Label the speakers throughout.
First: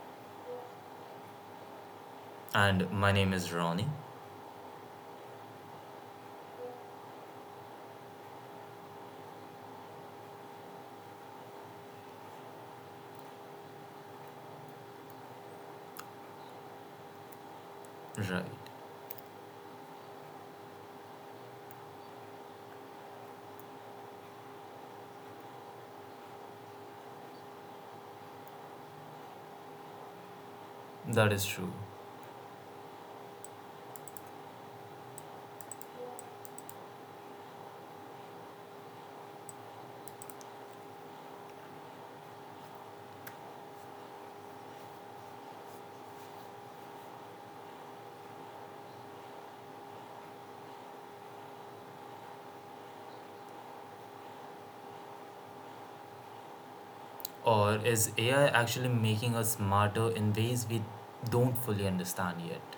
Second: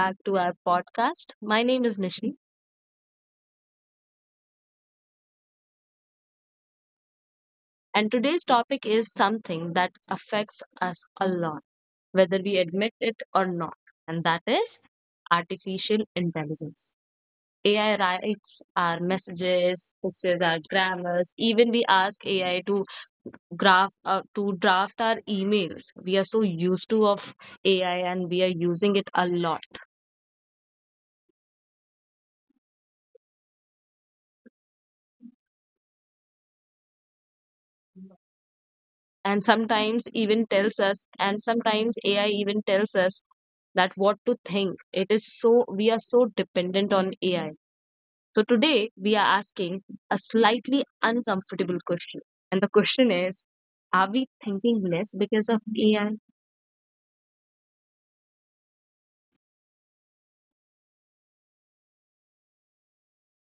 Speaker 1: back to our podcast. My name is Nishi,
Speaker 2: And my name is Ronnie.
Speaker 1: and today's topic is something that affects us a lot, whether we admit it or not, and that is artificial intelligence. AI
Speaker 2: Right,
Speaker 1: writes our messages, fixes our grammars, even we ask AI to graph to draft our emails. We are so used to of AI and we are using it a lot.
Speaker 2: that is true.
Speaker 1: And sometimes AI even tells us that what to think. We are so dependent on AI. So today we are asking a slightly uncomfortable question. And the question is, are we thinking less because of AI?
Speaker 2: Or is AI actually making us smarter in ways we don't fully understand yet?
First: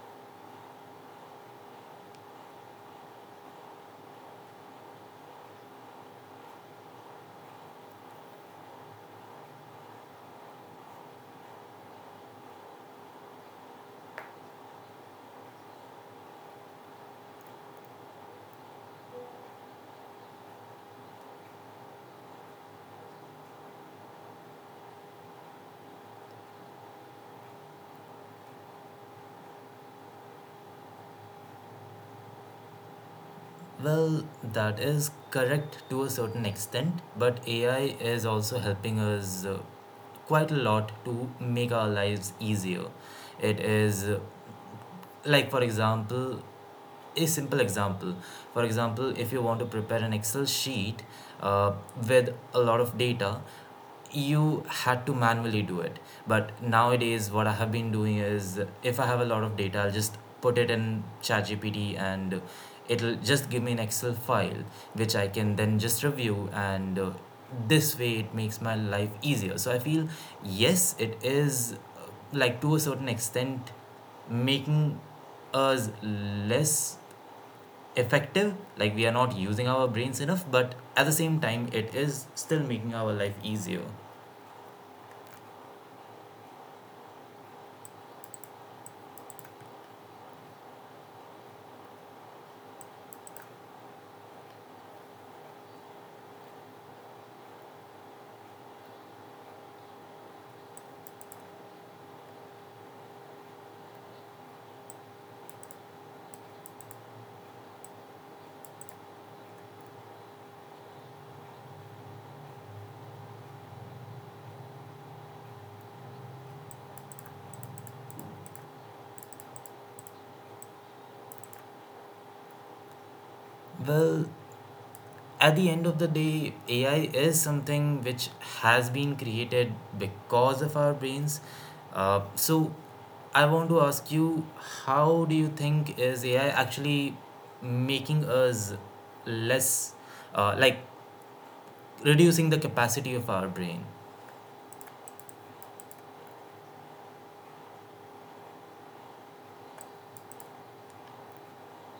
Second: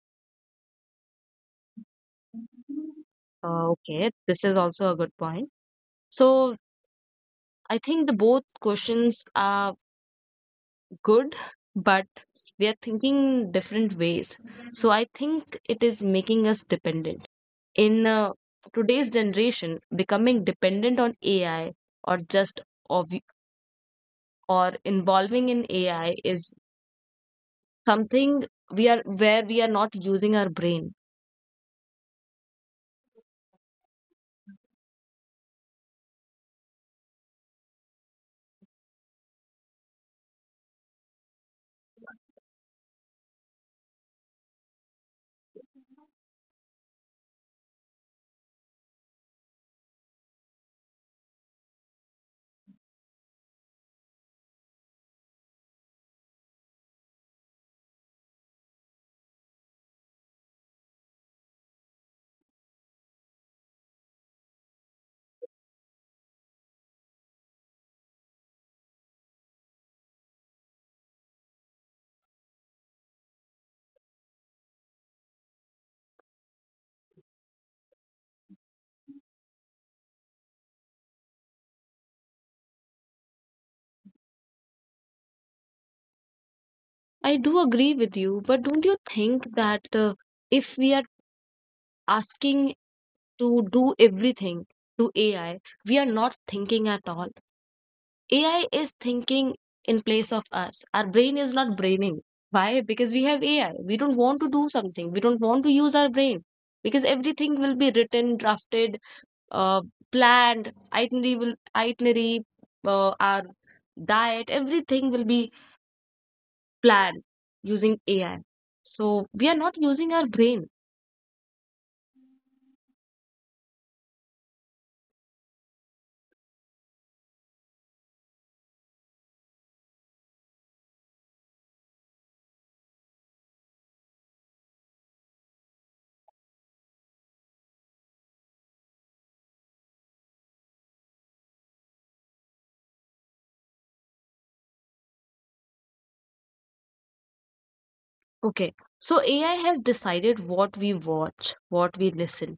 Speaker 1: Okay, this is also a good point. So I think the both questions are good, but we are thinking different ways. So I think it is making us dependent. In today's generation, becoming dependent on AI or just ob- or involving in AI is something we are where we are not using our brain.
Speaker 2: Well, that is correct to a certain extent, but AI is also helping us quite a lot to make our lives easier. It is like, for example, a simple example, for example if you want to prepare an excel sheet uh, with a lot of data. You had to manually do it, but nowadays what I have been doing is, if I have a lot of data, I'll just put it in ChatGPT and it'll just give me an excel file, which I can then just review, and this way it makes my life easier. So I feel, yes, it is, like, to a certain extent making us less effective, like we are not using our brains enough, but at the same time it is still making our life easier.
Speaker 1: I do agree with you, but don't you think that if we are asking to do everything to AI, we are not thinking at all. AI is thinking in place of us. Our brain is not braining. Why? Because we have AI. We don't want to do something. We don't want to use our brain because everything will be written, drafted, uh, planned itinerary will itinerary our diet everything will be planned using AI so we are not using our brain.
Speaker 2: Well, at the end of the day AI is something which has been created because of our brains, so I want to ask you, how do you think is AI actually making us less, like, reducing the capacity of our brain?
Speaker 1: Okay, so AI has decided what we watch, what we listen,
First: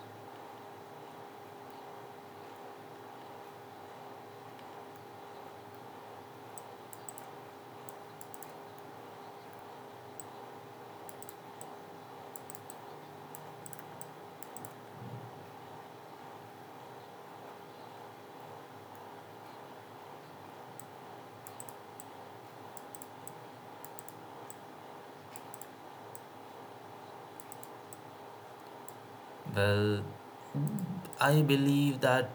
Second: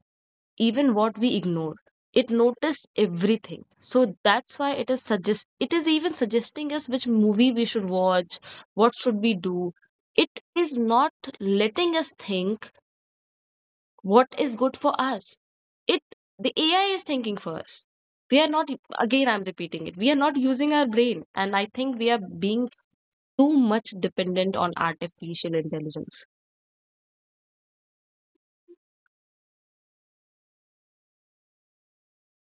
Speaker 1: even what we ignore. It notice everything. So that's why it is even suggesting us which movie we should watch, what should we do. It is not letting us think what is good for us. It the AI is thinking for us. We are not, again, I'm repeating it, we are not using our brain. And I think we are being too much dependent on artificial intelligence.
Speaker 2: Well, I believe that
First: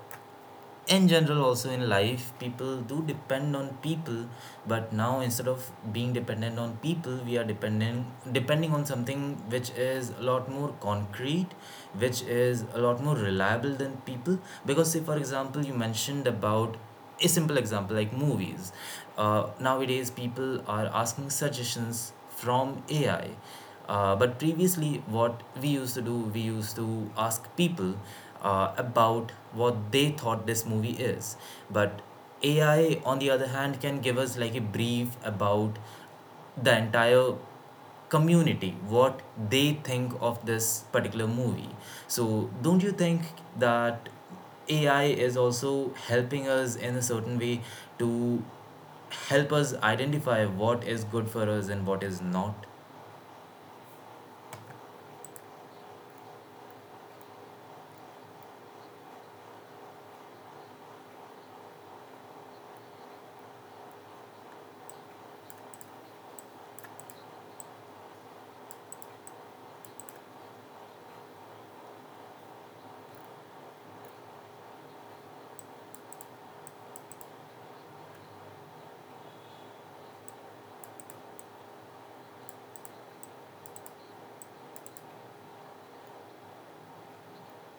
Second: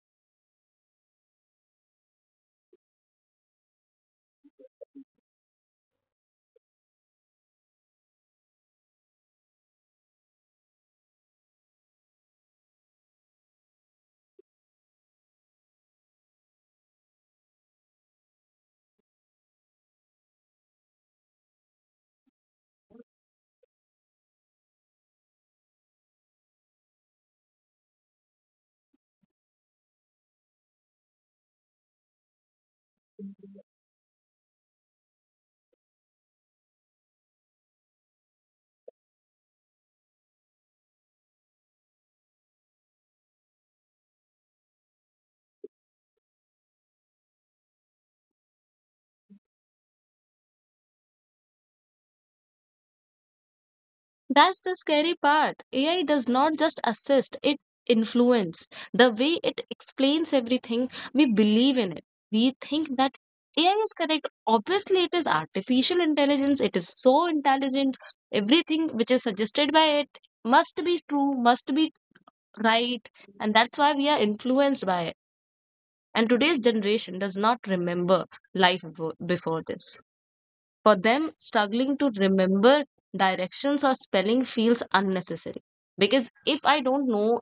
Speaker 2: in general, also in life, people do depend on people, but now instead of being dependent on people, we are dependent depending on something which is a lot more concrete, which is a lot more reliable than people. Because, say, for example, you mentioned about a simple example like movies. Nowadays people are asking suggestions from AI, but previously what we used to do, we used to ask people about what they thought this movie is. But AI, on the other hand, can give us like a brief about the entire community, what they think of this particular movie. So don't you think that AI is also helping us in a certain way to help us identify what is good for us and what is not?
Speaker 1: That's the scary part. AI does not just assist, it influence. The way it explains everything, we believe in it. We think that AI is correct. Obviously, it is artificial intelligence. It is so intelligent. Everything which is suggested by it must be true, must be right. And that's why we are influenced by it. And today's generation does not remember life before this. For them, struggling to remember directions or spelling feels unnecessary. Because if I don't know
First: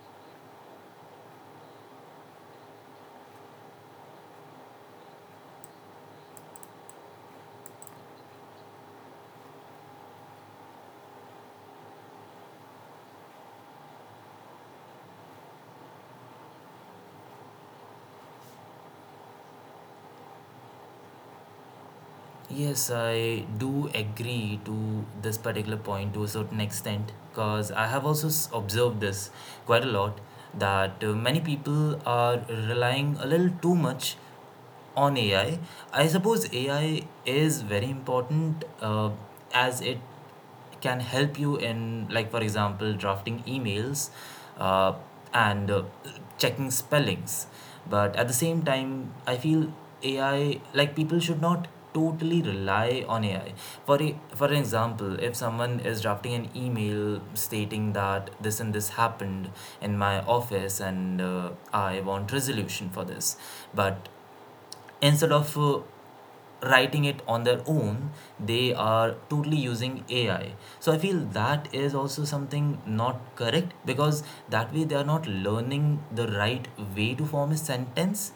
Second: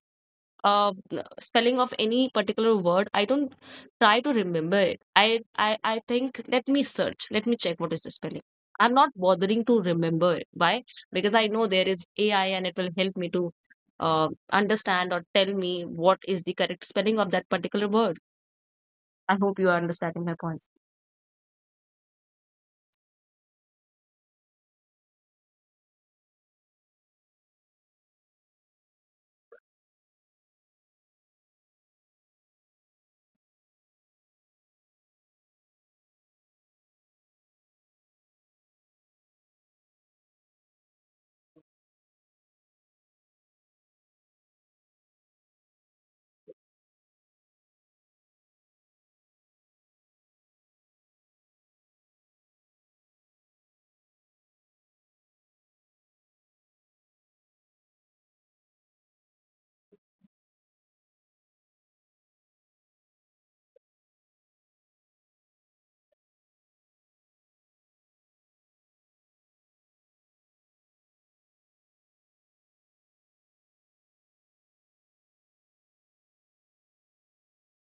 Speaker 1: uh, spelling of any particular word, I don't try to remember it. I think, let me search, let me check what is the spelling. I'm not bothering to remember it. Why? Because I know there is AI and it will help me to understand or tell me what is the correct spelling of that particular word. I hope you are understanding my point.
Speaker 2: Yes, I do agree to this particular point to a certain extent, because I have also observed this quite a lot, that many people are relying a little too much on AI. I suppose AI is very important, as it can help you in, like, for example, drafting emails, uh, and checking spellings. But at the same time, I feel AI, like, people should not totally rely on AI, for an example, if someone is drafting an email stating that this and this happened in my office, and I want resolution for this. But instead of writing it on their own, they are totally using AI. So I feel that is also something not correct, because that way they are not learning the right way to form a sentence.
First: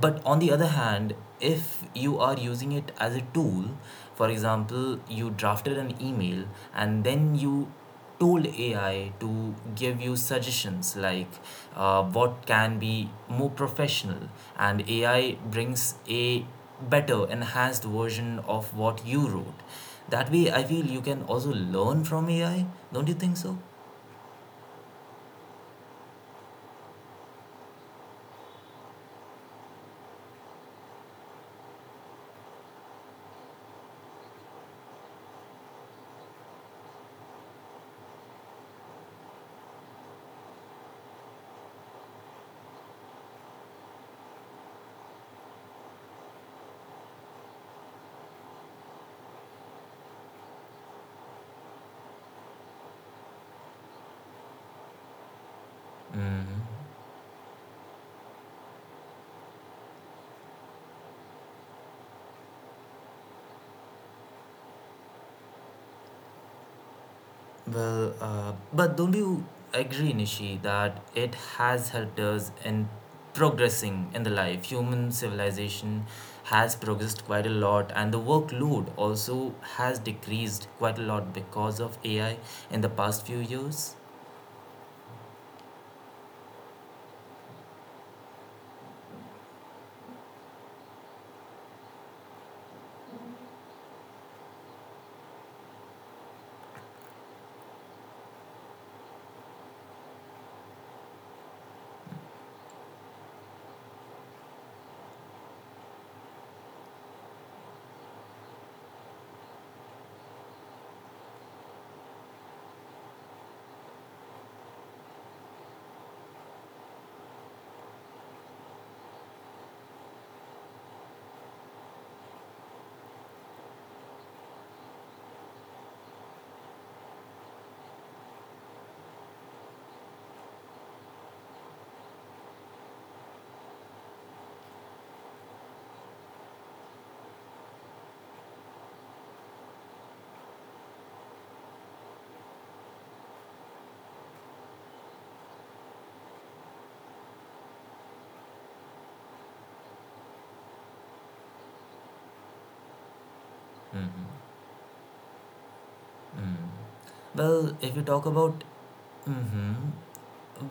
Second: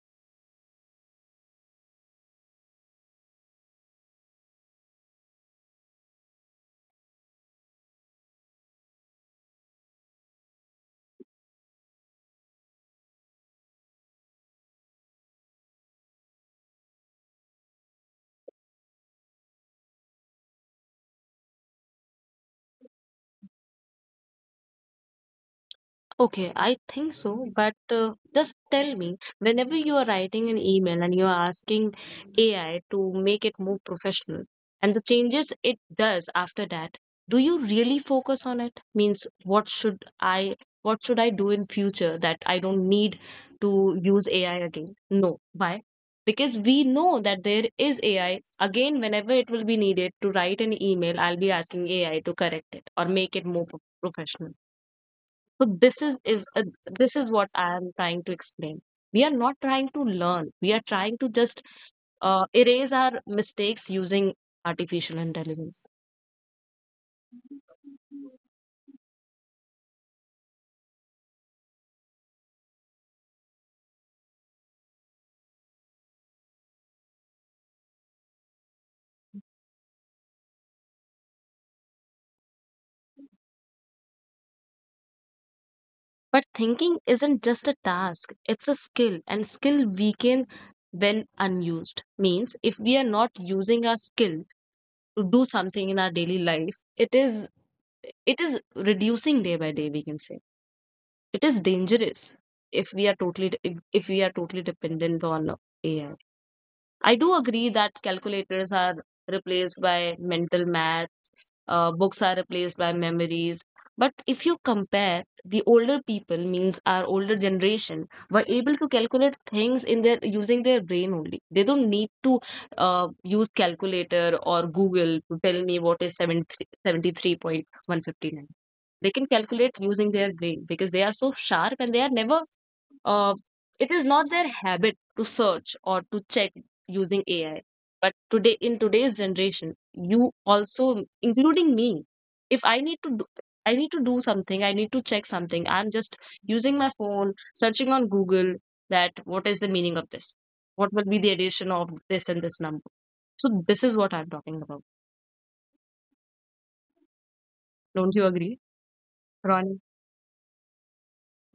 Speaker 2: But on the other hand, if you are using it as a tool, for example, you drafted an email and then you tool AI to give you suggestions like, what can be more professional, and AI brings a better, enhanced version of what you wrote. That way, I feel you can also learn from AI. Don't you think so?
Speaker 1: Okay, I think so, but just tell me, whenever you are writing an email and you are asking AI to make it more professional and the changes it does after that, do you really focus on it? Means what should I do in future that I don't need to use AI again? No. Why? Because we know that there is AI. Again, whenever it will be needed to write an email, I'll be asking AI to correct it or make it more professional. So this is what I am trying to explain. We are not trying to learn. We are trying to just erase our mistakes using artificial intelligence.
Speaker 2: Well, but don't you agree, Nishi, that it has helped us in progressing in the life? Human civilization has progressed quite a lot, and the workload also has decreased quite a lot because of AI in the past few years.
Speaker 1: But thinking isn't just a task, it's a skill, and skill weakens when unused. Means if we are not using our skill to do something in our daily life, it is reducing day by day, we can say. It is dangerous if we are totally if we are totally dependent on AI. I do agree that calculators are replaced by mental math, books are replaced by memories. But if you compare, the older people, means our older generation, were able to calculate things in their using their brain only. They don't need to use calculator or Google to tell me what is 73 73.159. They can calculate using their brain because they are so sharp and they are never, uh, it is not their habit to search or to check using AI. But today, in today's generation, you also, including me, if I need to do, I need to do something, I need to check something. I'm just using my phone, searching on Google that what is the meaning of this? What will be the addition of this and this number? So this is what I'm talking about. Don't you
Speaker 2: Well,
Speaker 1: agree,
Speaker 2: if you talk about,
Speaker 1: Ronnie?
Speaker 2: mm-hmm,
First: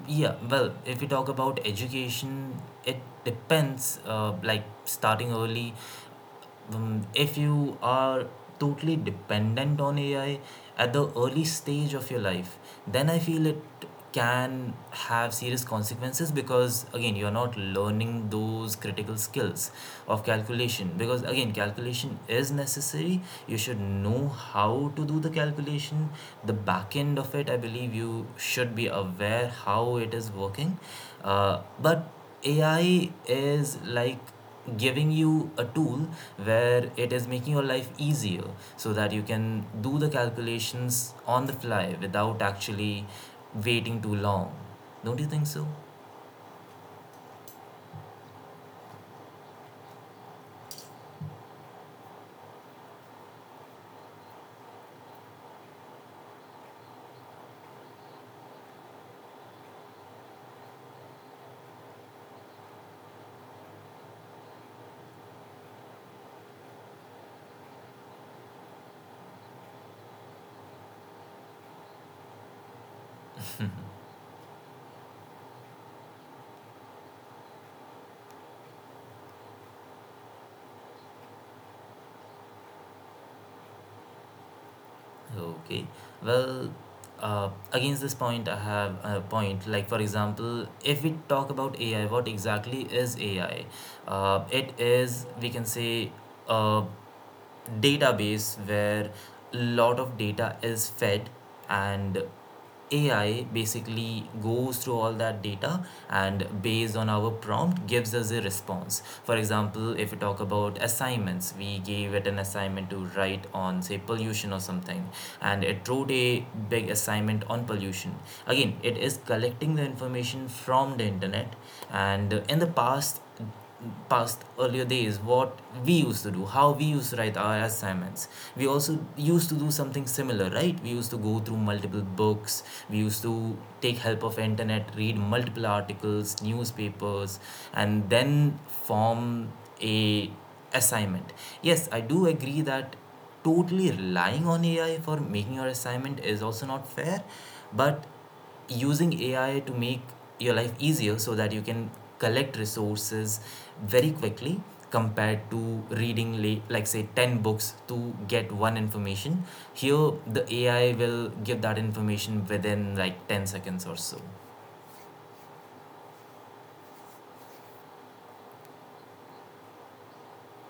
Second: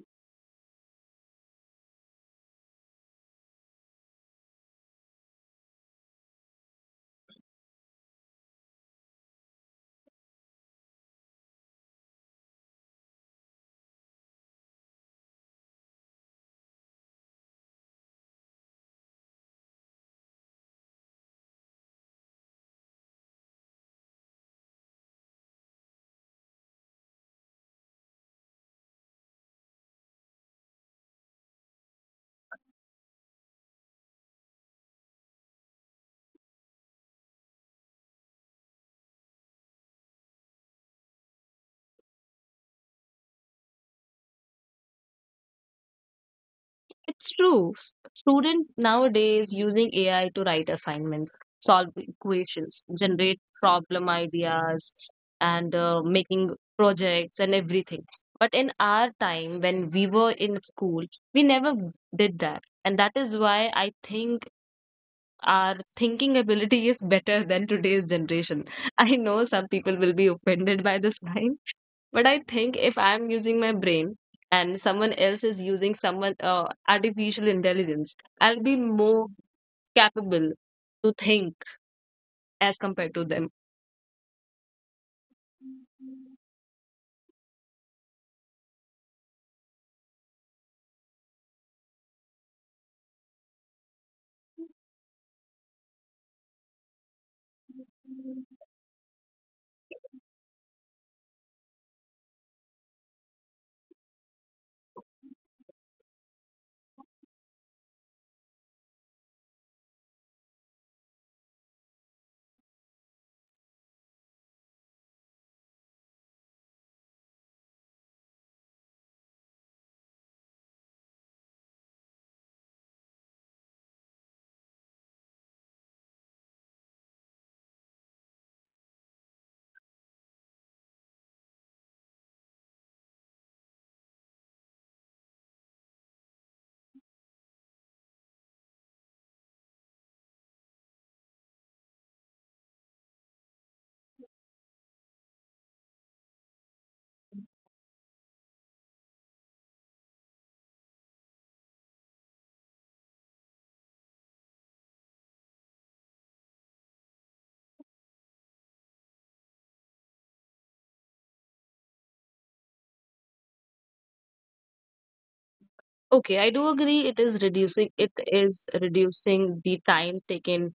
Speaker 2: yeah, well, if you talk about education, it depends, like, starting early, if you are totally dependent on AI at the early stage of your life, then I feel it can have serious consequences, because, again, you're not learning those critical skills of calculation, because again calculation is necessary. You should know how to do the calculation, the back end of it, I believe. You should be aware how it is working. But AI is like giving you a tool where it is making your life easier so that you can do the calculations on the fly without actually waiting too long. Don't you think so?
Speaker 1: It's true. Students nowadays using AI to write assignments, solve equations, generate problem ideas, and making projects and everything. But in our time, when we were in school, we never did that. And that is why I think our thinking ability is better than today's generation. I know some people will be offended by this line, but I think if I'm using my brain and someone else is using someone artificial intelligence, I'll be more capable to think as compared to them.
Speaker 2: Okay. Well, against this point, I have a point. Like, for example, if we talk about AI, what exactly is AI? It is, we can say, uh, database where a lot of data is fed, and AI basically goes through all that data and, based on our prompt, gives us a response. For example, if we talk about assignments, we gave it an assignment to write on, say, pollution or something, and it wrote a big assignment on pollution. Again, it is collecting the information from the internet, and in the past, earlier days, what we used to do, how we used to write our assignments, we also used to do something similar, right? We used to go through multiple books, we used to take help of internet, read multiple articles, newspapers, and then form a assignment. Yes, I do agree that totally relying on AI for making your assignment is also not fair, but using AI to make your life easier, so that you can collect resources very quickly, compared to reading late, like say 10 books to get one information. Here the AI will give that information within like 10 seconds or so.
Speaker 1: Okay, I do agree it is reducing the time taken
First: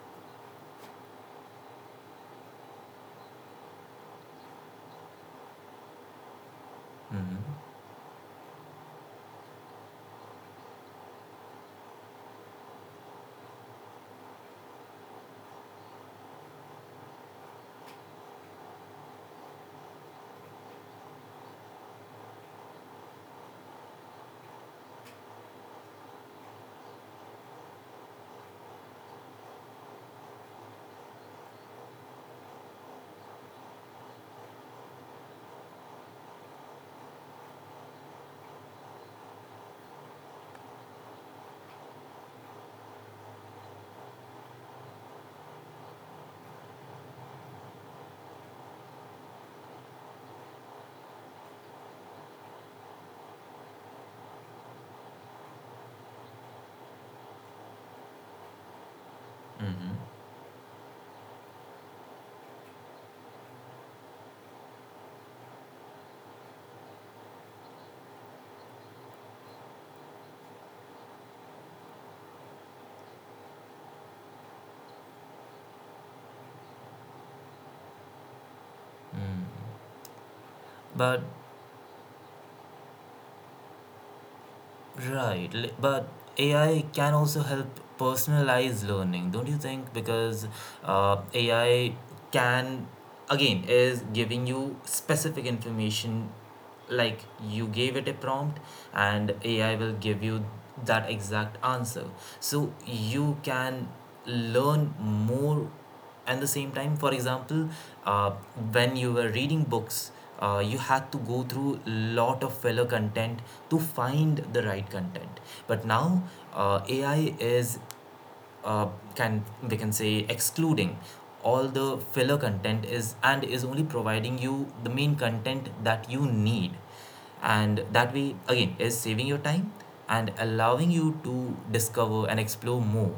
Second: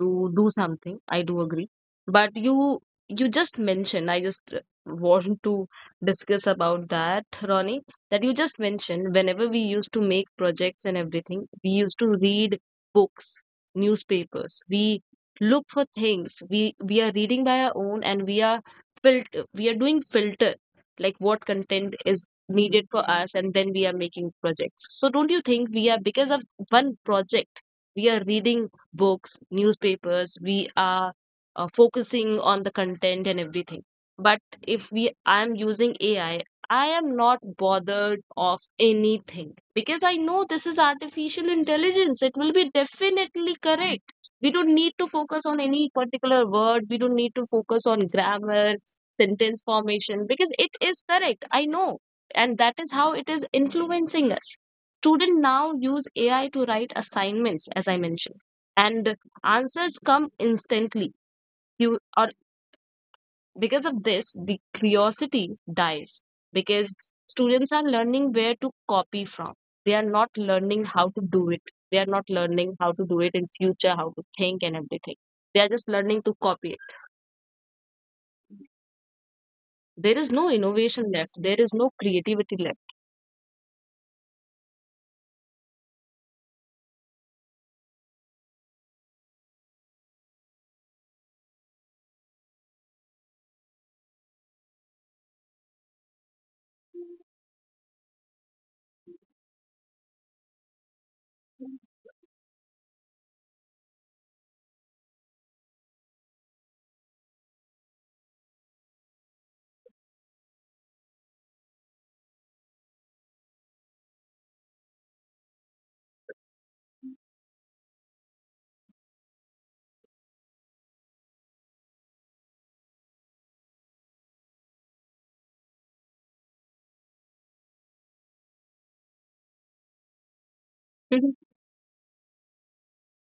Speaker 1: to do something. I do agree. But you just mentioned, I just want to discuss about that, Ronnie, that you just mentioned whenever we used to make projects and everything, we used to read books, newspapers. We look for things. We are reading by our own and we are doing filter like what content is needed for us and then we are making projects. So don't you think we are because of one project we are reading books, newspapers, we are focusing on the content and everything. But if we I'm using AI, I am not bothered of anything because I know this is artificial intelligence. It will be definitely correct. We don't need to focus on any particular word. We don't need to focus on grammar, sentence formation because it is correct. I know. And that is how it is influencing us. Students now use AI to write assignments, as I mentioned, and the answers come instantly, you or because of this the curiosity dies because students are learning where to copy from. They are not learning how to do it. They are not learning how to do it in future, how to think and everything. They are just learning to copy it. There is no
Speaker 2: But
Speaker 1: innovation left. There is no creativity left.
Speaker 2: Right, li- but AI can also help personalize learning, don't you think? Because, AI can, again, is giving you specific information, like you gave it a prompt and AI will give you that exact answer. So you can learn more, and the same time, for example, uh, when you were reading books, you had to go through lot of fellow content to find the right content. But now, AI is, uh, can, we can say, excluding all the filler content is, and is only providing you the main content that you need, and that way again is saving your time and allowing you to discover and explore more.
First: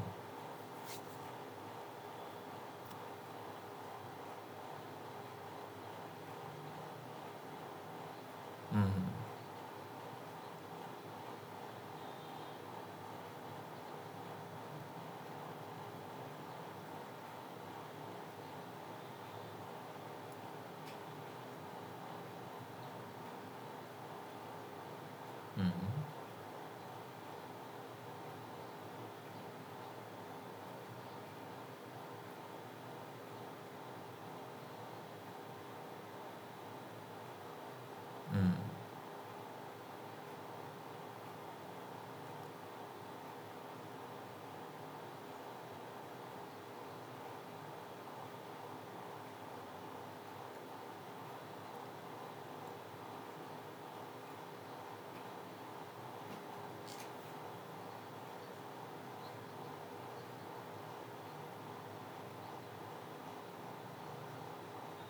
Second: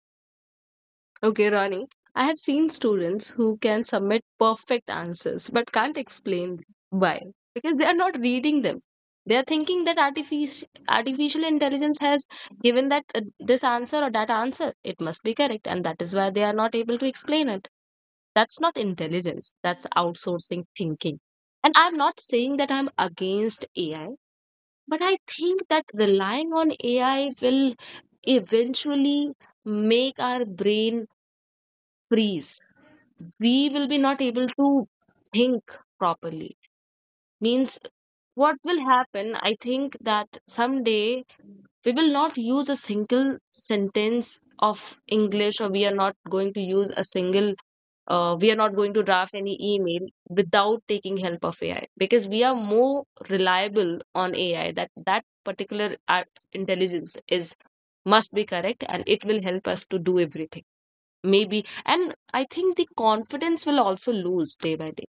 Speaker 1: Okay, Ronnie. I have seen students who can submit perfect answers but can't explain why because they are not reading them. They are thinking that artificial intelligence has given that this answer or that answer. It must be correct, and that is why they are not able to explain it. That's not intelligence. That's outsourcing thinking. And I'm not saying that I'm against AI, but I think that relying on AI will eventually make our brain freeze. We will be not able to think properly. Means what will happen, I think that someday we will not use a single sentence of English, or we are not going to use a single, we are not going to draft any email without taking help of AI because we are more reliable on AI that that particular art intelligence is must be correct and it will help us to do everything maybe. And I think the confidence will also lose day by day.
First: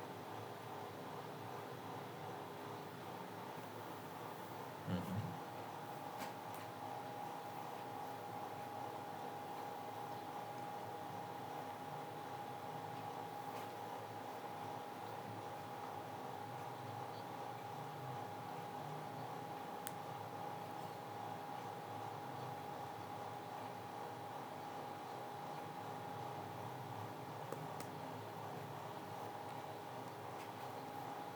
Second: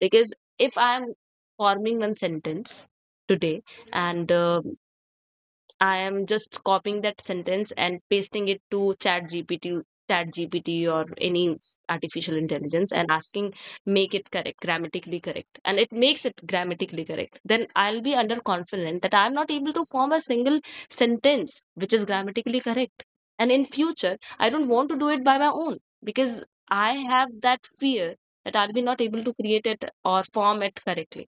Speaker 1: Because if I am forming one sentence today and I am just copying that sentence and pasting it to Chat GPT or any artificial intelligence and asking, make it correct, grammatically correct. And it makes it grammatically correct. Then I'll be under confident that I'm not able to form a single sentence which is grammatically correct. And in future, I don't want to do it by my own because I have that fear that I'll be not able to create it or form it correctly.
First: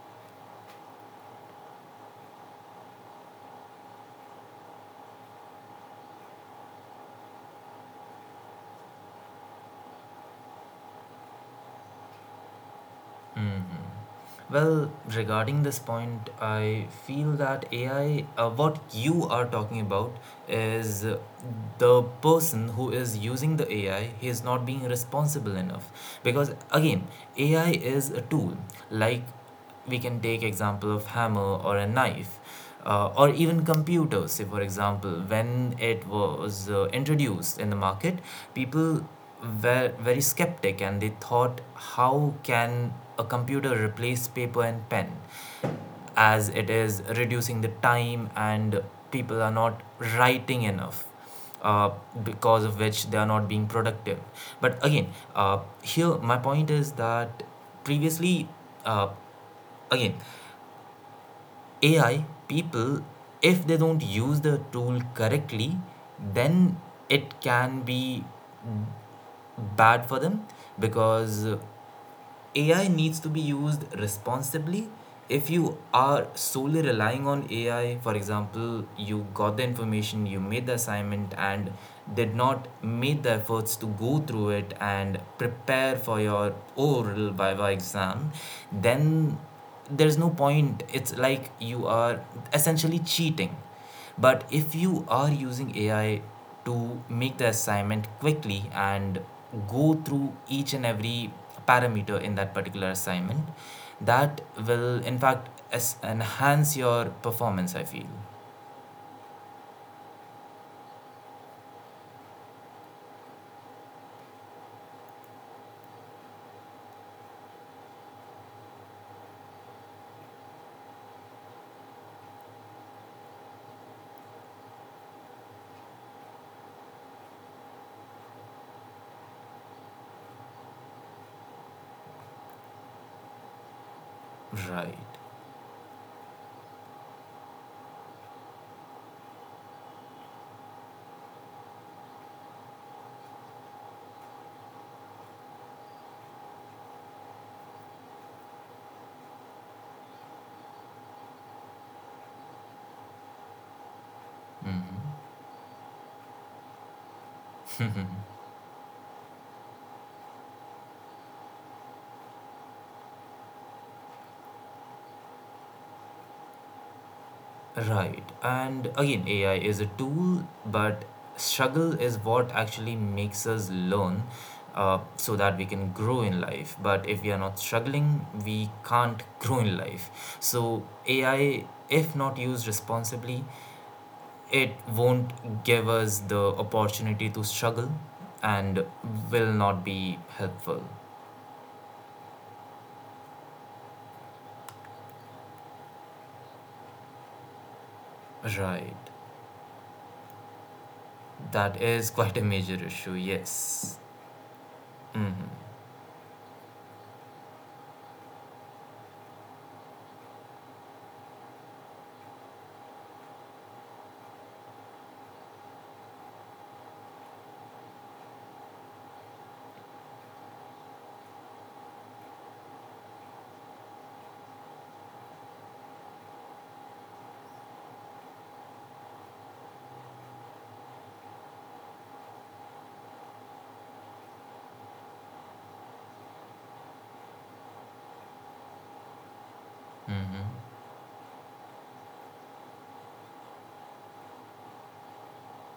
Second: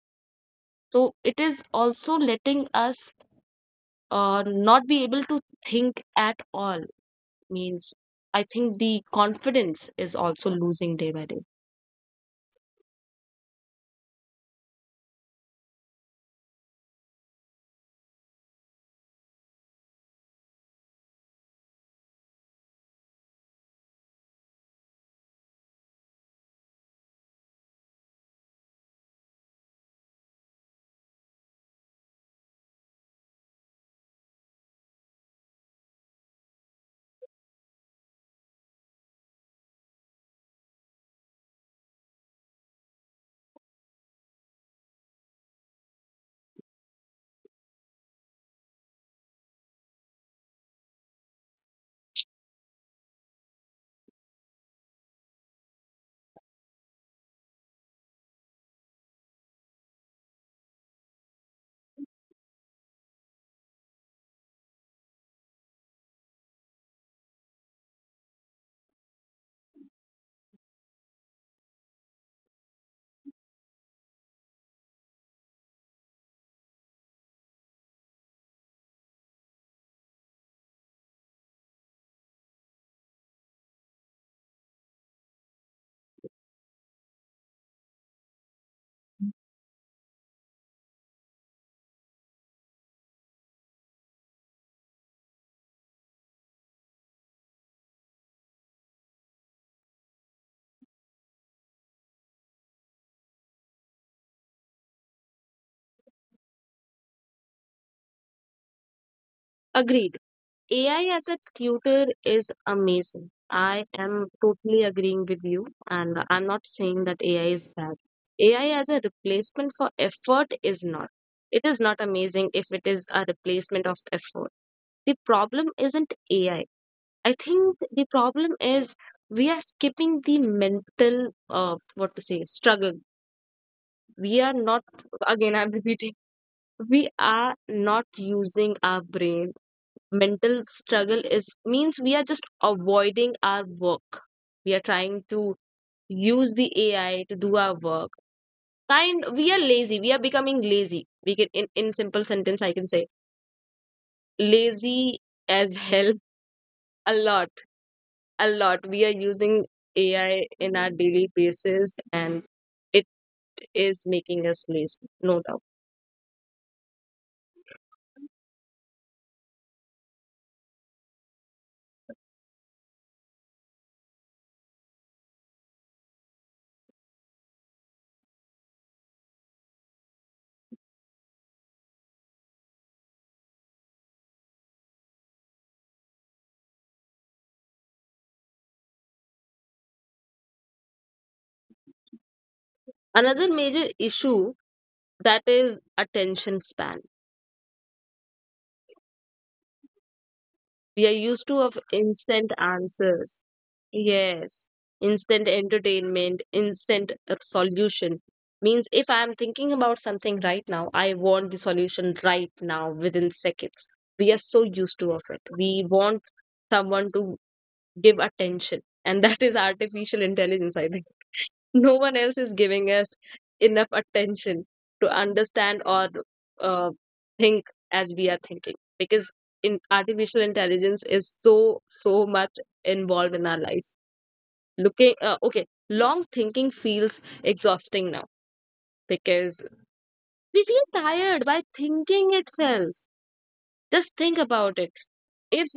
Speaker 1: So it is also letting us not be able to think at all means I think the confidence is also losing day by day.
Speaker 2: Well, regarding this point, I feel that AI, what you are talking about is, the person who is using the AI, he is not being responsible enough. Because, again, AI is a tool. Like, we can take example of hammer or a knife, or even computers. Say, for example, when it was introduced in the market, people were very skeptic and they thought, how can a computer replace paper and pen, as it is reducing the time, and people are not writing enough, uh, because of which they are not being productive. But again, here my point is that previously, uh, again, AI, people, if they don't use the tool correctly, then it can be bad for them, because AI needs to be used responsibly. If you are solely relying on AI, for example, you got the information, you made the assignment, and did not make the efforts to go through it and prepare for your oral Viva exam, then there's no point. It's like you are essentially cheating. But if you are using AI to make the assignment quickly and go through each and every parameter in that particular assignment, that will in fact enhance your performance, I feel.
Speaker 1: Agreed. AI as a tutor is amazing. I am totally agreeing with you, and I'm not saying that AI is bad. AI as a replacement for effort is not. It is not amazing if it is a replacement of effort. The problem isn't AI. I think the problem is we are skipping the mental, what to say, struggle. We are not—
Speaker 2: Right.
Speaker 1: again I'm repeating we are not using our brain. Mental struggle is means we are just avoiding our work. We are trying to use the AI to do our work kind. We are lazy, we are becoming lazy, we can— in simple sentence I can say lazy as hell. A lot, a lot we are using AI in our daily basis, and it is making us lazy, no doubt.
Speaker 2: Right. And, again, AI is a tool, but struggle is what actually makes us learn, so that we can grow in life. But if we are not struggling, we can't grow in life. So, AI, if not used responsibly, it won't give us the opportunity to struggle and will not be helpful.
Speaker 1: Another major issue, that is attention span.
Speaker 2: Right.
Speaker 1: We are used to
Speaker 2: That
Speaker 1: of
Speaker 2: is quite a
Speaker 1: instant
Speaker 2: major issue,
Speaker 1: answers.
Speaker 2: yes.
Speaker 1: Yes, instant entertainment, instant solution. Means if I am thinking about something right now, I want the solution right now within seconds. We are so used to of it. We want someone to give attention, and that is artificial intelligence, I think. No one else is giving us enough attention to understand or uh, think as we are thinking, because in artificial intelligence is so so much involved in our life. Looking, okay, long thinking feels exhausting now, because
Speaker 2: Hmm.
Speaker 1: we feel tired by thinking itself. Just think about it. If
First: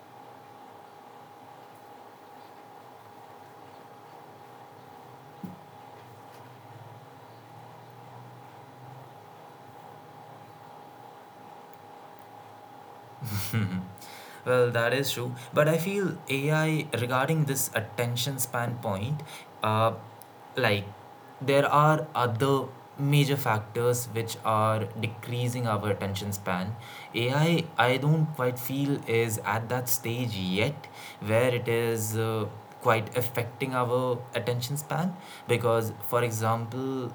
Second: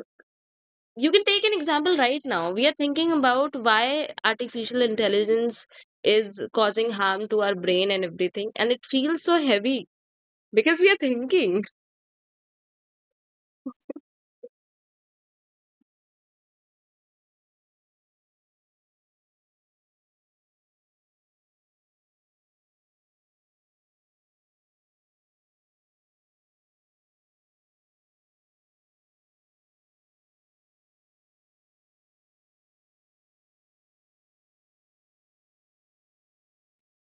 Speaker 1: you can take an example right now, we are thinking about why artificial intelligence is causing harm to our brain and everything, and it feels so heavy because we are thinking.
Speaker 2: Well, that is true. But I feel AI regarding this attention span point, uh, like, there are other major factors which are decreasing our attention span. AI, I don't quite feel is at that stage yet where it is. Quite affecting our attention span, because for example,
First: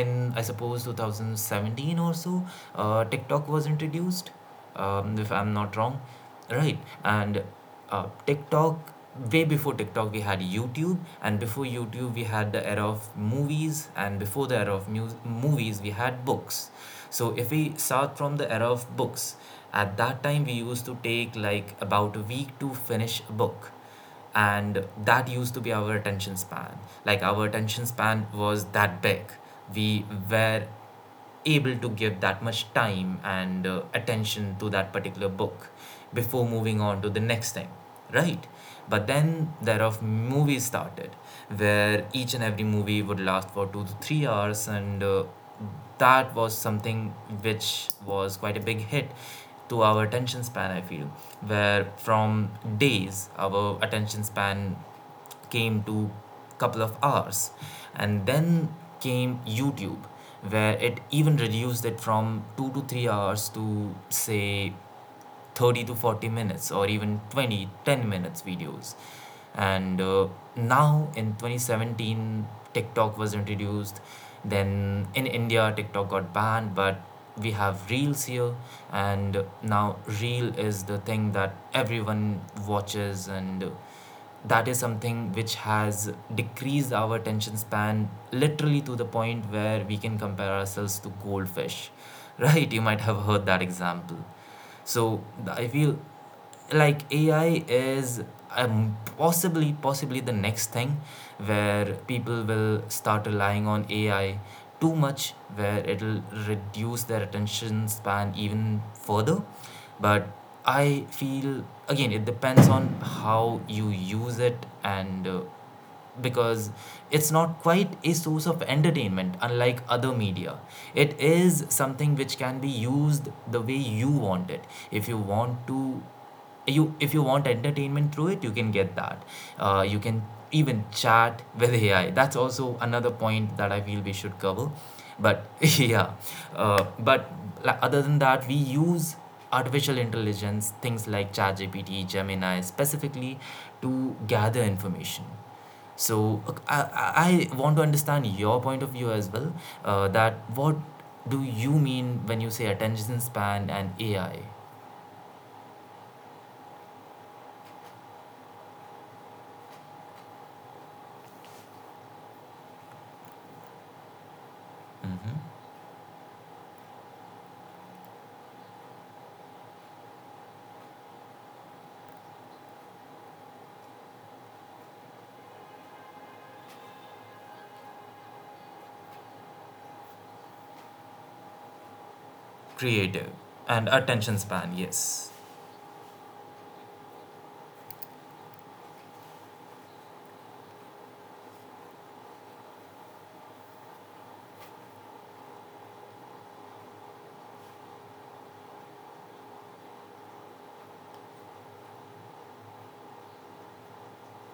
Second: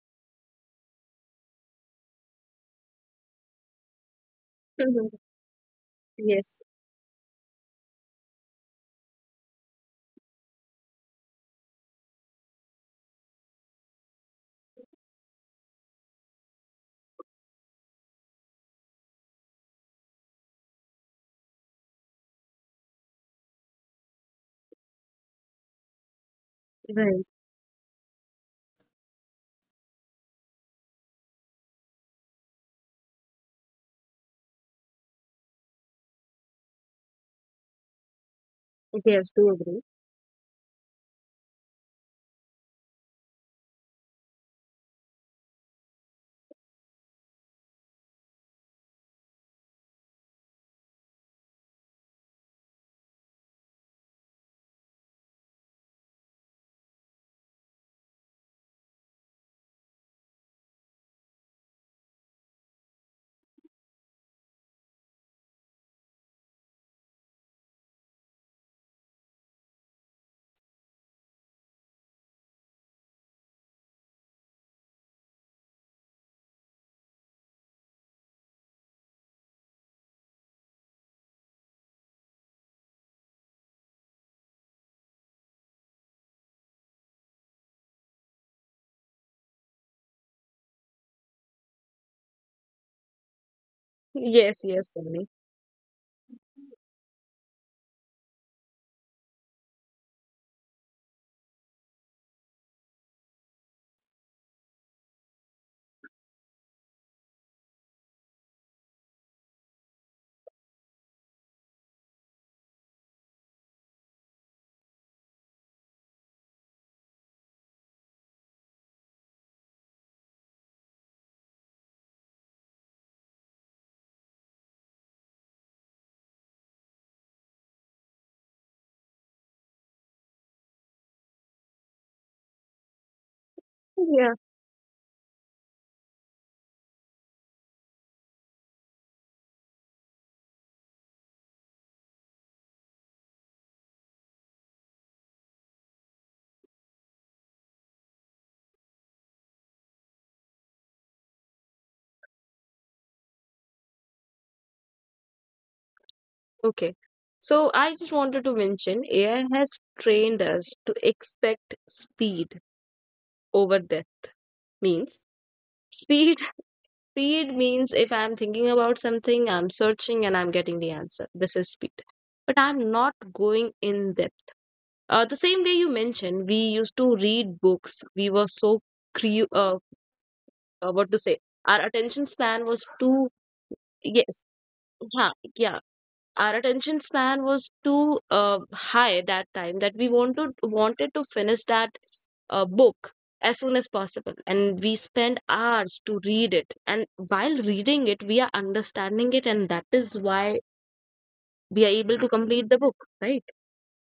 Speaker 2: in I suppose 2017 or so, tiktok was introduced, if I'm not wrong,
Speaker 1: Yes,
Speaker 2: right? And, TikTok, way before TikTok, we had YouTube, and before YouTube, we had the era of movies, and before the era of movies, we had books. So if we start from the era of books, at that time we used to take like about a week to finish a book, and that used to be our attention span.
Speaker 1: right.
Speaker 2: Like, our attention span was that big. We were able to give that much time and attention to that particular book before moving on to the next thing, right? But
Speaker 1: Yes, do
Speaker 2: then there
Speaker 1: agree.
Speaker 2: are movies started, where each and every movie would last for 2 to 3 hours. And that was something which was quite a big hit to our attention span, I feel, where from days our attention span came to couple of hours. And then came YouTube, where it even reduced it from 2 to 3 hours to, say, 30 to 40 minutes or even 20 10 minutes videos. And now in 2017, TikTok was introduced. Then in India TikTok got banned, but we have reels here. And now reel is the thing that everyone watches. And that is something which has decreased our attention span literally to the point where we can compare ourselves to goldfish. Right, you might have heard that example.
Speaker 1: Yes, yes, Sunny.
Speaker 2: I feel like AI is possibly the next thing where people will start relying on AI too much, where it'll reduce their attention span even further. But I feel, again, it depends on how you use it. And because it's not quite a source of entertainment unlike other media, it is something which can be used the way you want it. If you want to, you if you want entertainment through it, you can get that. You can even chat with AI. That's also another point that I feel we should cover. But yeah, but, like, other than that we use artificial intelligence things like ChatGPT, Gemini specifically, to gather information. So I want to understand your point of view as well. That what do you mean when you say attention span and AI?
Speaker 1: Okay. So I just wanted to mention AI has trained us to expect speed over depth. Means speed, speed means if I'm thinking about something, I'm searching and I'm getting the answer. This is speed. But I'm not going in depth. The same way you mentioned, we used to read books. We were so cre- uh, what to say? Our attention
Speaker 2: Creative,
Speaker 1: span was
Speaker 2: and
Speaker 1: too—
Speaker 2: attention span,
Speaker 1: yes,
Speaker 2: yes.
Speaker 1: yeah, yeah. Our attention span was too high that time, that we wanted to finish that book as soon as possible, and we spend hours to read it, and while reading it we are understanding it, and that is why we are able to complete the book, right?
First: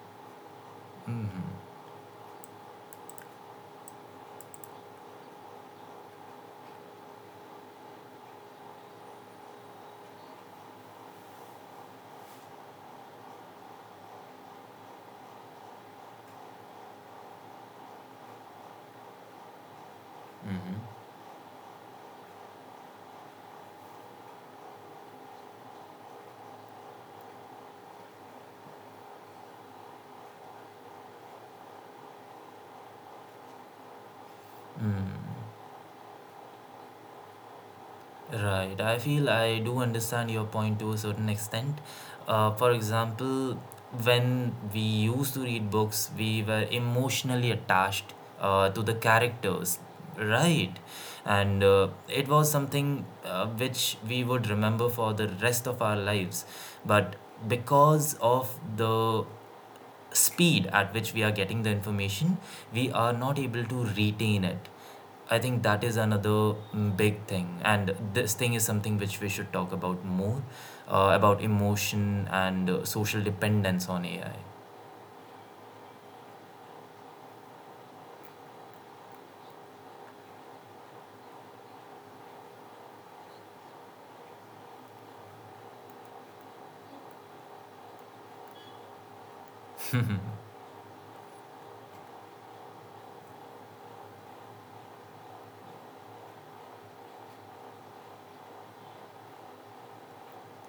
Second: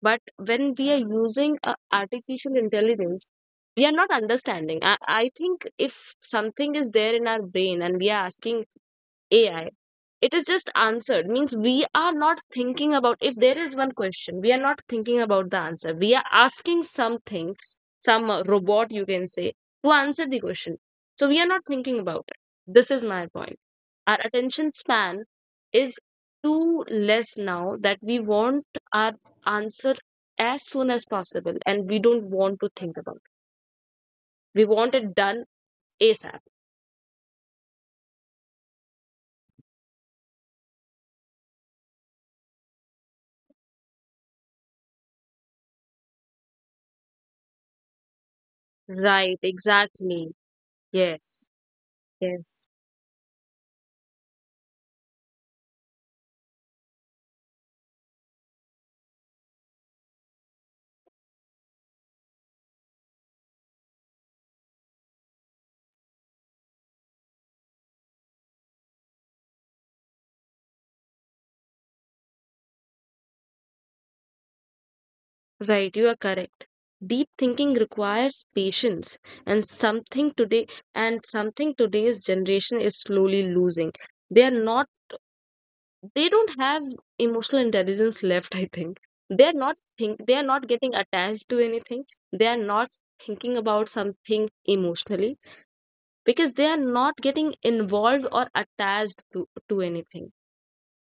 Speaker 1: But when we are using artificial intelligence, we are not understanding. I think if something is there in our brain and we are asking AI, it is just answered. Means we are not thinking about— if there is one question, we are not thinking about the answer. We are asking something, some robot, you can say, to answer the question. So we are not thinking about it. This is my point. Our attention span is too less now, that we want our answer as soon as possible and we don't want to think about it. We want it done ASAP.
Speaker 2: Right, I feel I do understand your point to a certain extent. For example, when we used to read books, we were emotionally attached to the
Speaker 1: Right,
Speaker 2: characters,
Speaker 1: exactly.
Speaker 2: right?
Speaker 1: Yes,
Speaker 2: And it
Speaker 1: yes.
Speaker 2: was something which we would remember for the rest of our lives. But because of the speed at which we are getting the information, we are not able to retain it. I think that is another big thing, and this thing is something which we should talk about more, about emotion and social dependence on AI.
Speaker 1: Right, you are correct. Deep thinking requires patience, and something today's generation is slowly losing. They are not— they don't have emotional intelligence left, I think. They are not getting attached to anything. They are not thinking about something emotionally, because they are not getting involved or attached to anything.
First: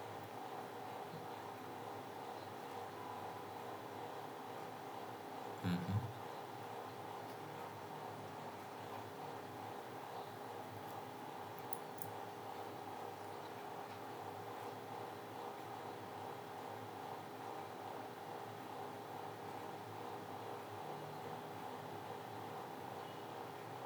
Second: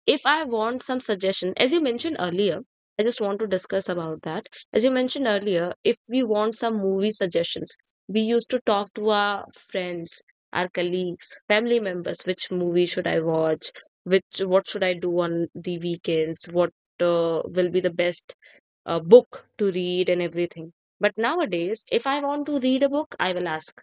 Speaker 1: If I want some suggestion, as you mentioned earlier, I just want to discuss about that. As you mentioned earlier, if we want some movie suggestions, we used to talk to our friends, our colleagues, family members— which movie should I watch, which what should I do on the weekends, what will be the best book to read, and everything. But nowadays, if I want to read a book, I will ask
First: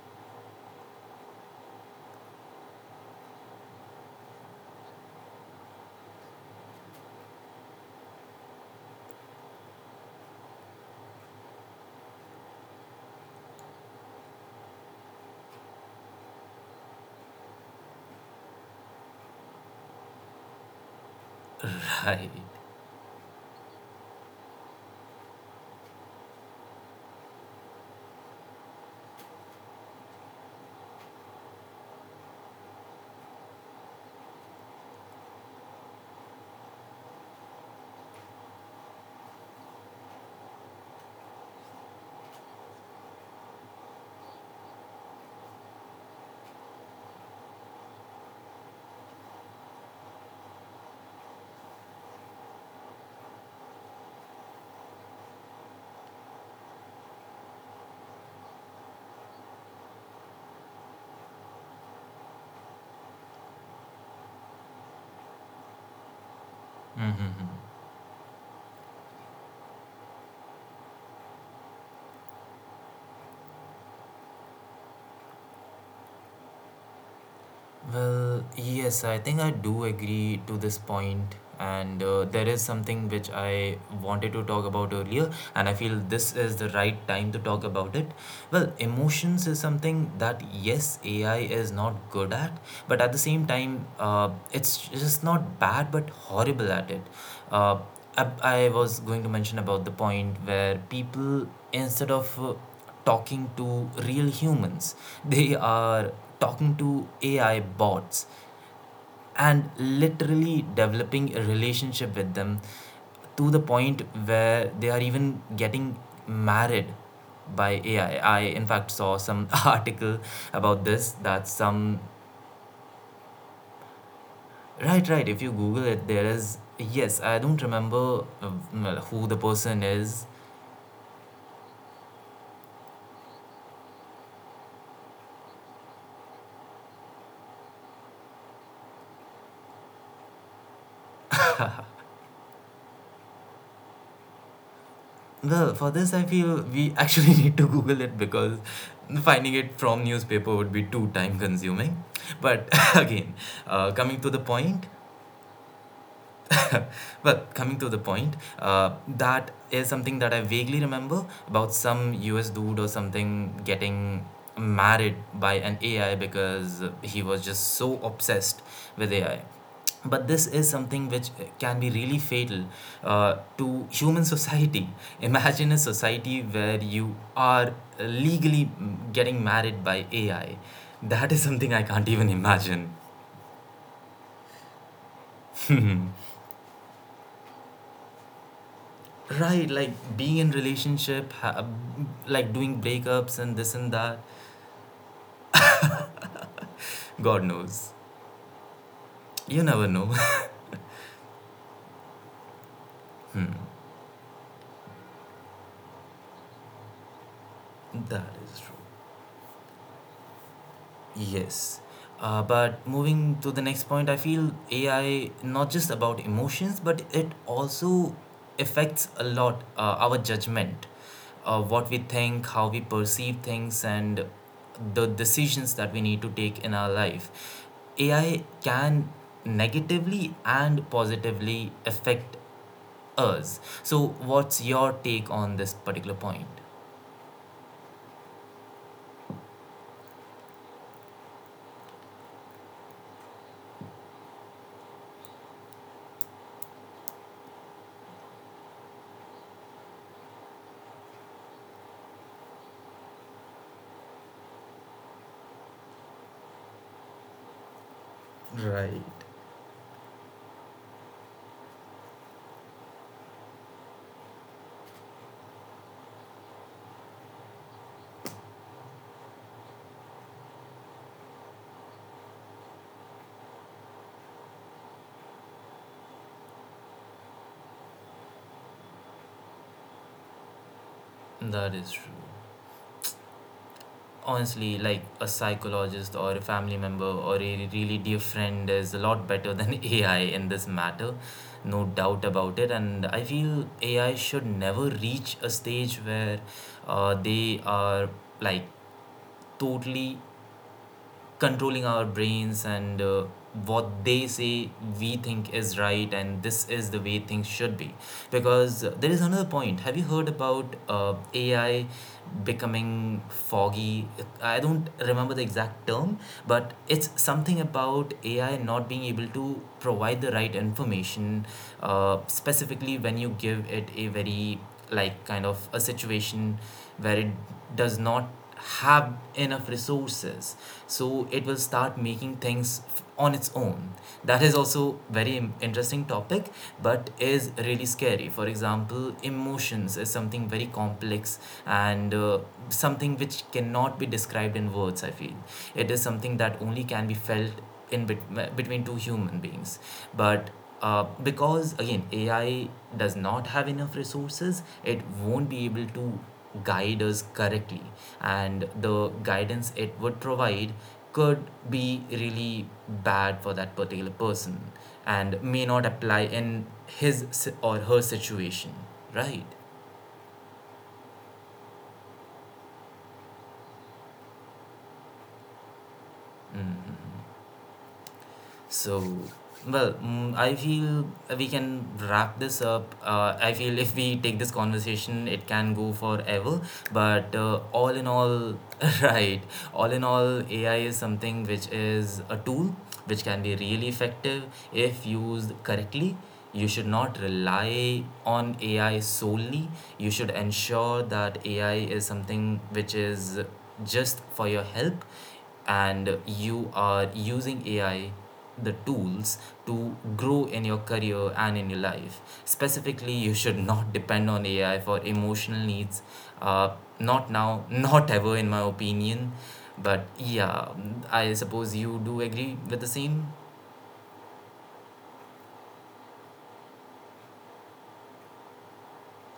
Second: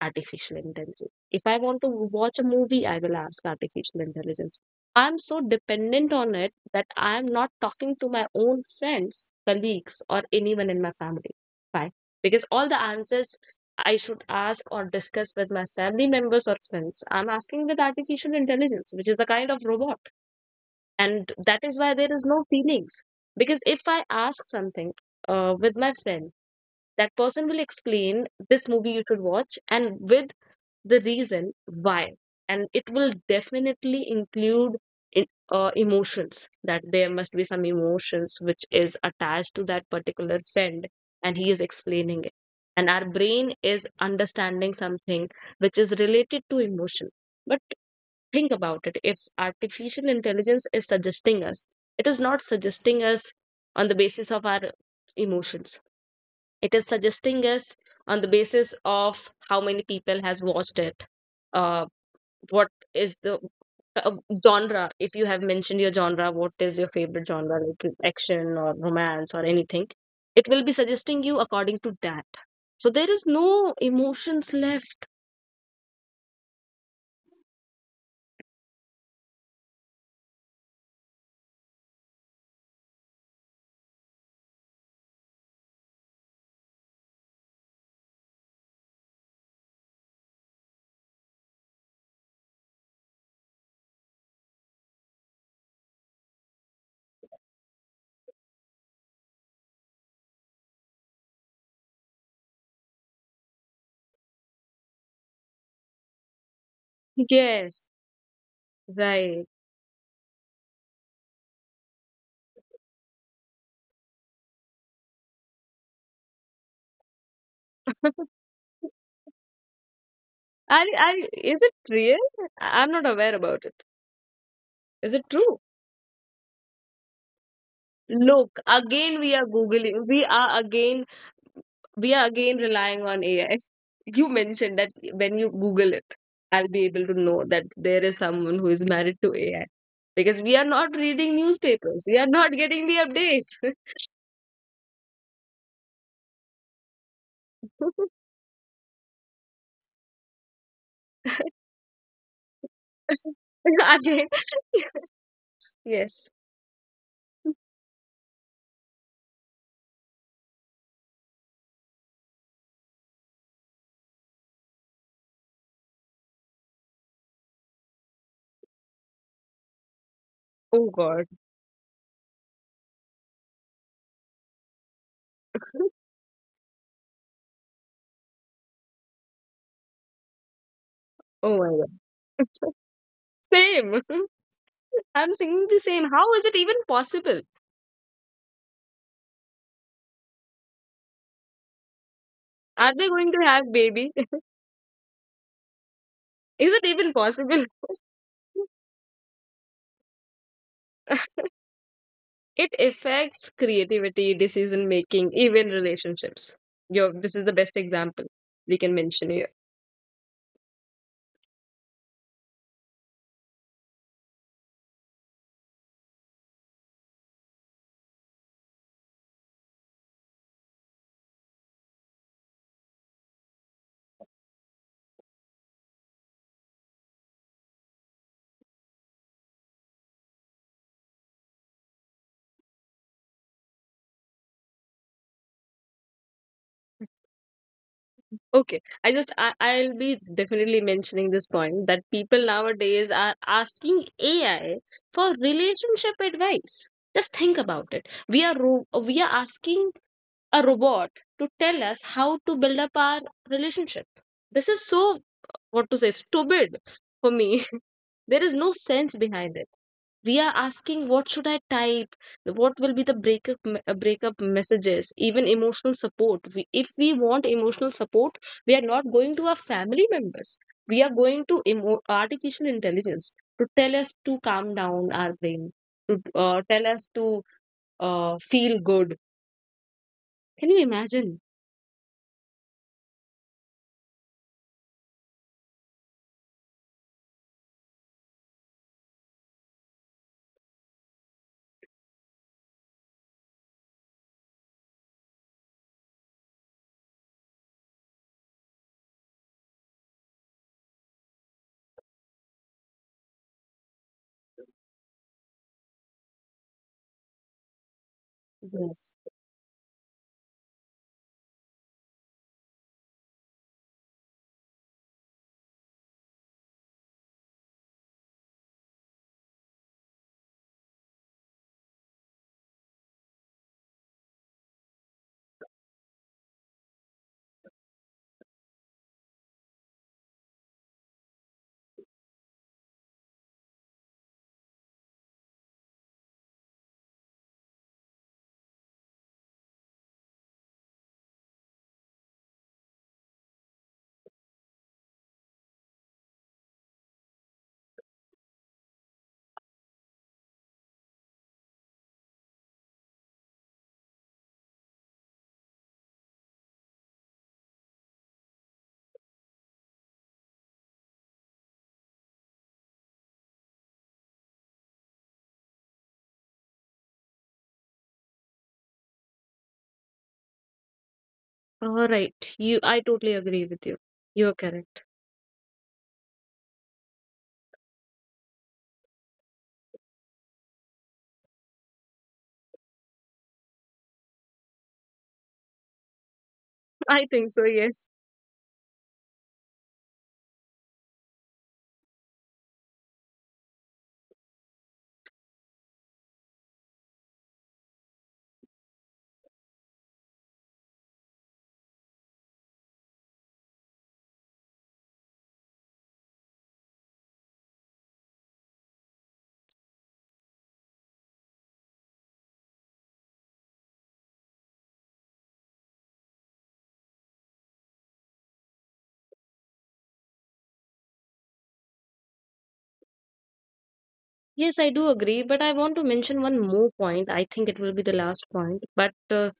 Speaker 1: artificial intelligence. If I want to watch a movie, I will ask artificial intelligence. I'm so dependent on it that I'm not talking to my own friends, colleagues, or anyone in my family. Why? Because all the answers I should ask or discuss with my family members or friends, I'm asking with artificial intelligence, which is the kind of robot. And that is why there is
Speaker 2: Right.
Speaker 1: no feelings. Because if I ask something with my friend, that person will explain this movie you should watch, and with the reason why, and it will definitely include emotions, that there must be some emotions which is attached to that particular friend, and he is explaining it, and our brain is understanding something which is related to emotion. But think about it, if artificial intelligence is suggesting us, it is not suggesting us on the basis of our emotions. It is suggesting us on the basis of how many people has watched it, uh, what is the uh, genre. If you have mentioned your genre, what is your favorite genre, like action or romance or anything, it will be suggesting you according to that. So there is no emotions left.
Speaker 2: Well, yes, I think I do agree to this point, and there is something which I wanted to talk about earlier, and I feel this is the right time to talk about it. Well, emotions is something that, yes, AI is not good at, but at the same time, it's just not bad but horrible at it. Uh, I was going to mention about the point where people, instead of talking to real humans, they are talking to AI
Speaker 1: Yes,
Speaker 2: bots
Speaker 1: right.
Speaker 2: and literally developing a relationship with them, to the point where they are even getting married by AI. In fact, saw some article about
Speaker 1: i
Speaker 2: this,
Speaker 1: i
Speaker 2: that
Speaker 1: is
Speaker 2: some
Speaker 1: it real? I'm not aware about it.
Speaker 2: right, right.
Speaker 1: Is it
Speaker 2: If you
Speaker 1: true?
Speaker 2: Google it, there is, yes. I don't remember
Speaker 1: Look,
Speaker 2: well, who the
Speaker 1: again we are
Speaker 2: person
Speaker 1: googling,
Speaker 2: is.
Speaker 1: we are again— we are again relying on AI. You mentioned that when you Google it, I'll be able to know that there is someone who is married to AI, because we are not reading newspapers. We are not getting the updates.
Speaker 2: Well, for this, I feel we actually need to Google it, because finding it from newspaper would be too time consuming. But again, coming
Speaker 1: Again,
Speaker 2: to the point,
Speaker 1: yes.
Speaker 2: well, coming to the point, that is something that I vaguely remember about some US dude or something getting married by an AI because he was just so obsessed with AI. But this is
Speaker 1: Oh
Speaker 2: something
Speaker 1: God.
Speaker 2: which can be really fatal to human society. Imagine a society where you are legally getting married by AI. That is
Speaker 1: Oh
Speaker 2: something I can't even
Speaker 1: my God.
Speaker 2: imagine.
Speaker 1: Same. I'm thinking the same. How is it even possible?
Speaker 2: Right, like being in relationship, like doing
Speaker 1: Are they going
Speaker 2: breakups
Speaker 1: to
Speaker 2: and this
Speaker 1: have
Speaker 2: and
Speaker 1: baby?
Speaker 2: that.
Speaker 1: Is it even
Speaker 2: God
Speaker 1: possible?
Speaker 2: knows. You never know.
Speaker 1: It affects creativity, decision making, even relationships. Yo, this is the best example
Speaker 2: That is true.
Speaker 1: we can mention here.
Speaker 2: Yes. But moving to the next point, I feel AI not just about emotions, but it also affects a lot our judgment, what we think, how we perceive things, and the decisions that we need to take in our life. AI can negatively and positively affect us. So, what's your take on this particular point?
Speaker 1: Okay, I'll be definitely mentioning this point, that people nowadays are asking AI for relationship advice. Just think about it. We are asking a robot to tell us how to build up our relationship. This is so, what to say, stupid for me. There is no
Speaker 2: Right.
Speaker 1: sense behind it. We are asking what should I type, what will be the breakup messages. Even emotional support— we, if we want emotional support, we are not going to our family members, we are going to artificial intelligence to tell us to calm down our brain, to tell us to feel good. Can you imagine?
Speaker 2: That is true. Honestly, like a psychologist or a family member or a really dear friend is a lot better than AI in this matter. No doubt about it. And I feel AI should never reach a stage where they are, like, totally controlling our brains and what they say we think is right and this is the way things should be. Because there is
Speaker 1: Yes,
Speaker 2: another point, have you heard about AI becoming foggy? I don't remember the exact term, but it's something about AI not being able to provide the right information, specifically when you give it a very, like, kind of a situation where it does not have enough resources, so it will start making things on its own. That is also very interesting topic, but is really scary. For example, emotions is something very complex, and something which cannot be described in words, I feel. It is something that only can be felt between two human beings. But because, again, AI does not have enough resources, it won't be able to guide us correctly, and the guidance it would provide could be really bad for that particular person, and may not apply in or her situation, right?
Speaker 1: all right, you— I totally agree with you. You're correct.
Speaker 2: So, well, I feel we can wrap this up. I feel if we take this conversation, it can go forever.
Speaker 1: I
Speaker 2: But
Speaker 1: think so,
Speaker 2: all
Speaker 1: yes.
Speaker 2: in all, right, all in all, AI is something which is a tool which can be really effective if used correctly. You should not rely on AI solely. You should ensure that AI is something which is just for your help, and you are using AI, the tools, to grow in your career and in your life. Specifically, you should not depend on AI for emotional needs. Not now, not ever, in my opinion. But yeah, I suppose you do agree with the same.
Speaker 1: Yes, I do agree, but I want to mention one more point. I think it will be the last point. But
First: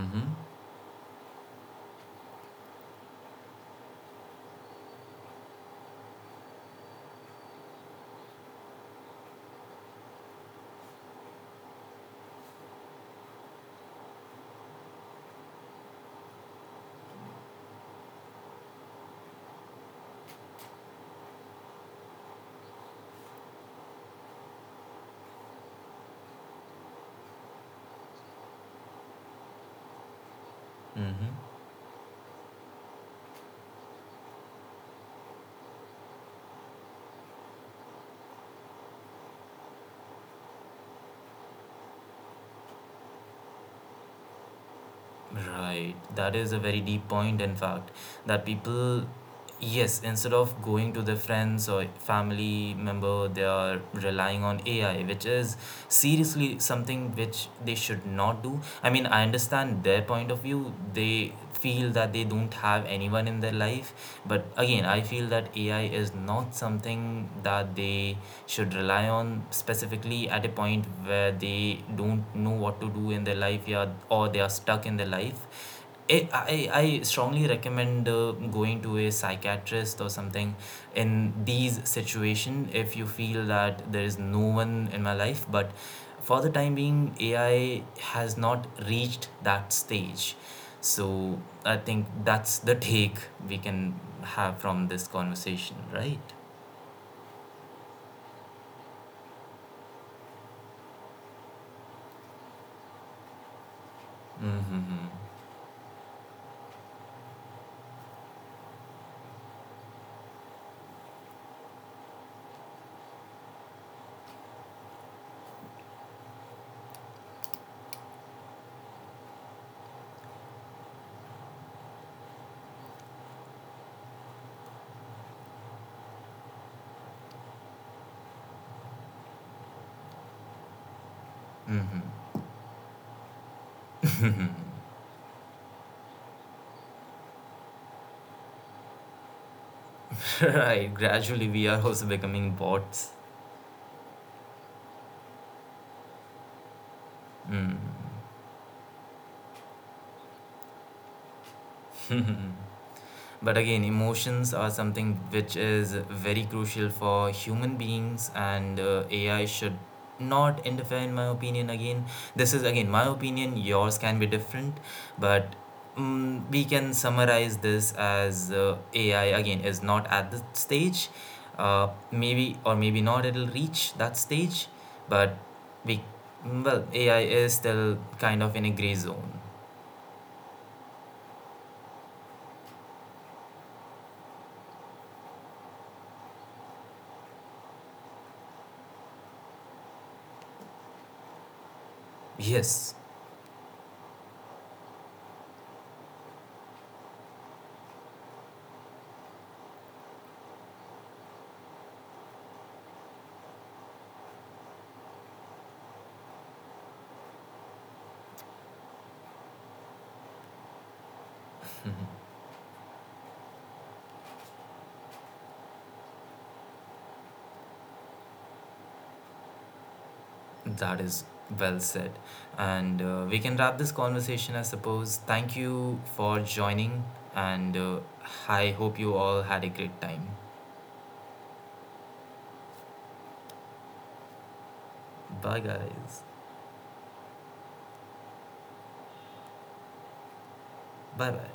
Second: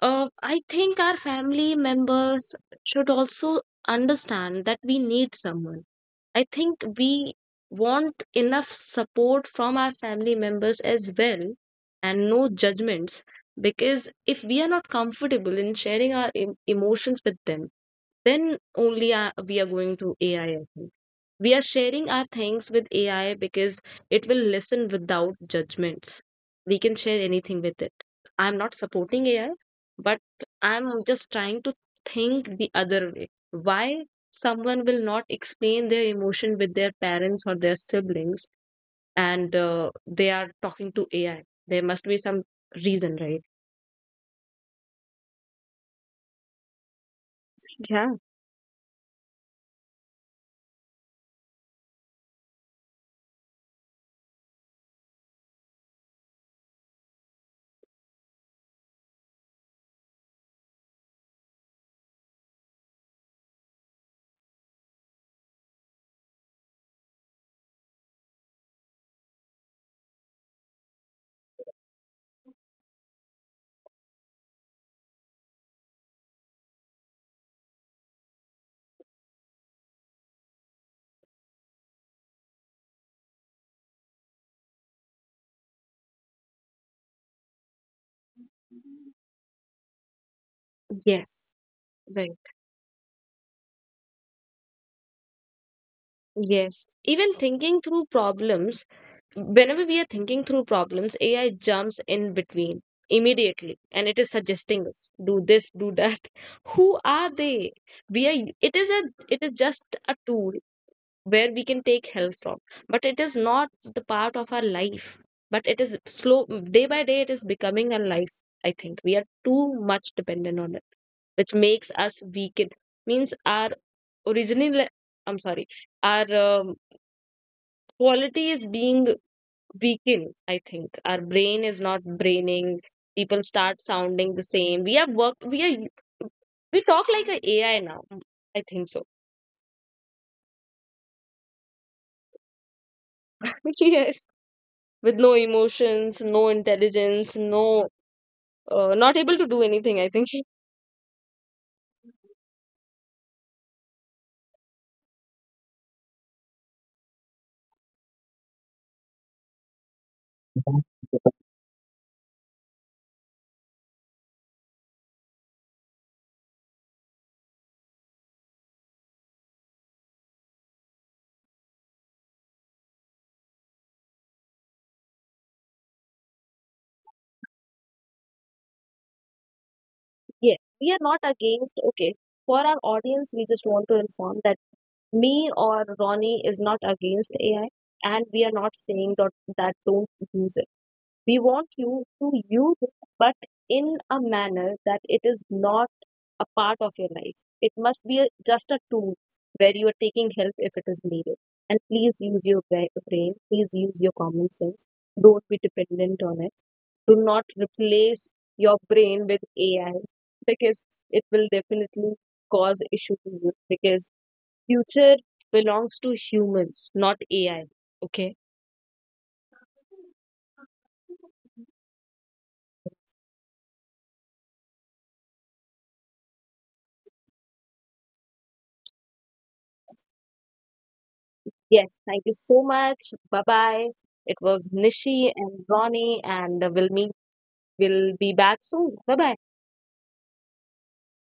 Speaker 1: I think our family members should also understand that we need someone. I think we want enough support from our family members as well, and no judgments, because if we are not comfortable in sharing our emotions with them, then only we are going to AI, I think. We are sharing our things with AI because it will listen without judgments. We can share anything with it. I'm not supporting AI, but I'm just
Speaker 2: Hmm.
Speaker 1: trying to think the other way. Why someone will not explain their emotion with their parents or their siblings, and they are talking to AI? There must be some reason, right?
Speaker 2: Right. That is a very deep point, in fact,
Speaker 1: Yeah,
Speaker 2: that people, yes, instead of going to their friends or family member, they are relying on AI, which is seriously something which they should not do. I mean, I understand their point of view. They feel that they don't have anyone in their life. But again, I feel that AI is not something that they should rely on, specifically at a point where they don't know what to do in their life, yeah, or they are stuck in their life. I strongly recommend going to a psychiatrist or something in these situation if you feel that there is no one in my life. But for the time being, AI has not reached that stage, so
Speaker 1: yes,
Speaker 2: I think
Speaker 1: right.
Speaker 2: that's the take we can have from this conversation, right?
Speaker 1: Yes. Even thinking through problems— whenever we are thinking through problems, AI jumps in between immediately and it is suggesting us do this, do that. Who are they? We are It is a— it is just a tool, where we can take help from, but it is not the part of our life. But it is slow, day by day it is becoming a life, I think. We are too much dependent on it, which makes us weaken. Means our original— I'm sorry, our quality is being weakened. I think our brain is not braining. People start sounding the same. We have work we are we talk like a AI now, I think so.
Speaker 2: Right. Gradually, we are also becoming bots.
Speaker 1: Yes, with no emotions, no intelligence, no not able to do anything, I think.
Speaker 2: But again, emotions are something which is very crucial for human beings, and AI should not interfere, in my opinion. Again, this is again my opinion, yours can be different, but we can summarize this as AI again is not at the stage, maybe or maybe not, it'll reach that stage, but we, well, AI is still kind of in a gray zone.
Speaker 1: Yeah, we are not against. Okay, for our audience, we just want to inform that me or Ronnie is not against AI, and we are not saying that don't use— we want you to use
Speaker 2: Yes.
Speaker 1: it, but in a manner that it is not a part of your life. It must be a, just a tool, where you are taking help if it is needed. And please use your brain, please use your common sense. Don't be dependent on it. Do not replace your brain with AI, because it will definitely cause issue to you, because future belongs to humans, not AI. Okay.
Speaker 2: That is well said. And we can wrap this conversation, I suppose. Thank you for joining, and I hope you all had a great time.
Speaker 1: Yes, thank you so much. Bye bye. It was Nishi
Speaker 2: Bye,
Speaker 1: and
Speaker 2: guys.
Speaker 1: Ronnie, and we'll meet. We'll be back soon. Bye bye.
Speaker 2: Bye bye.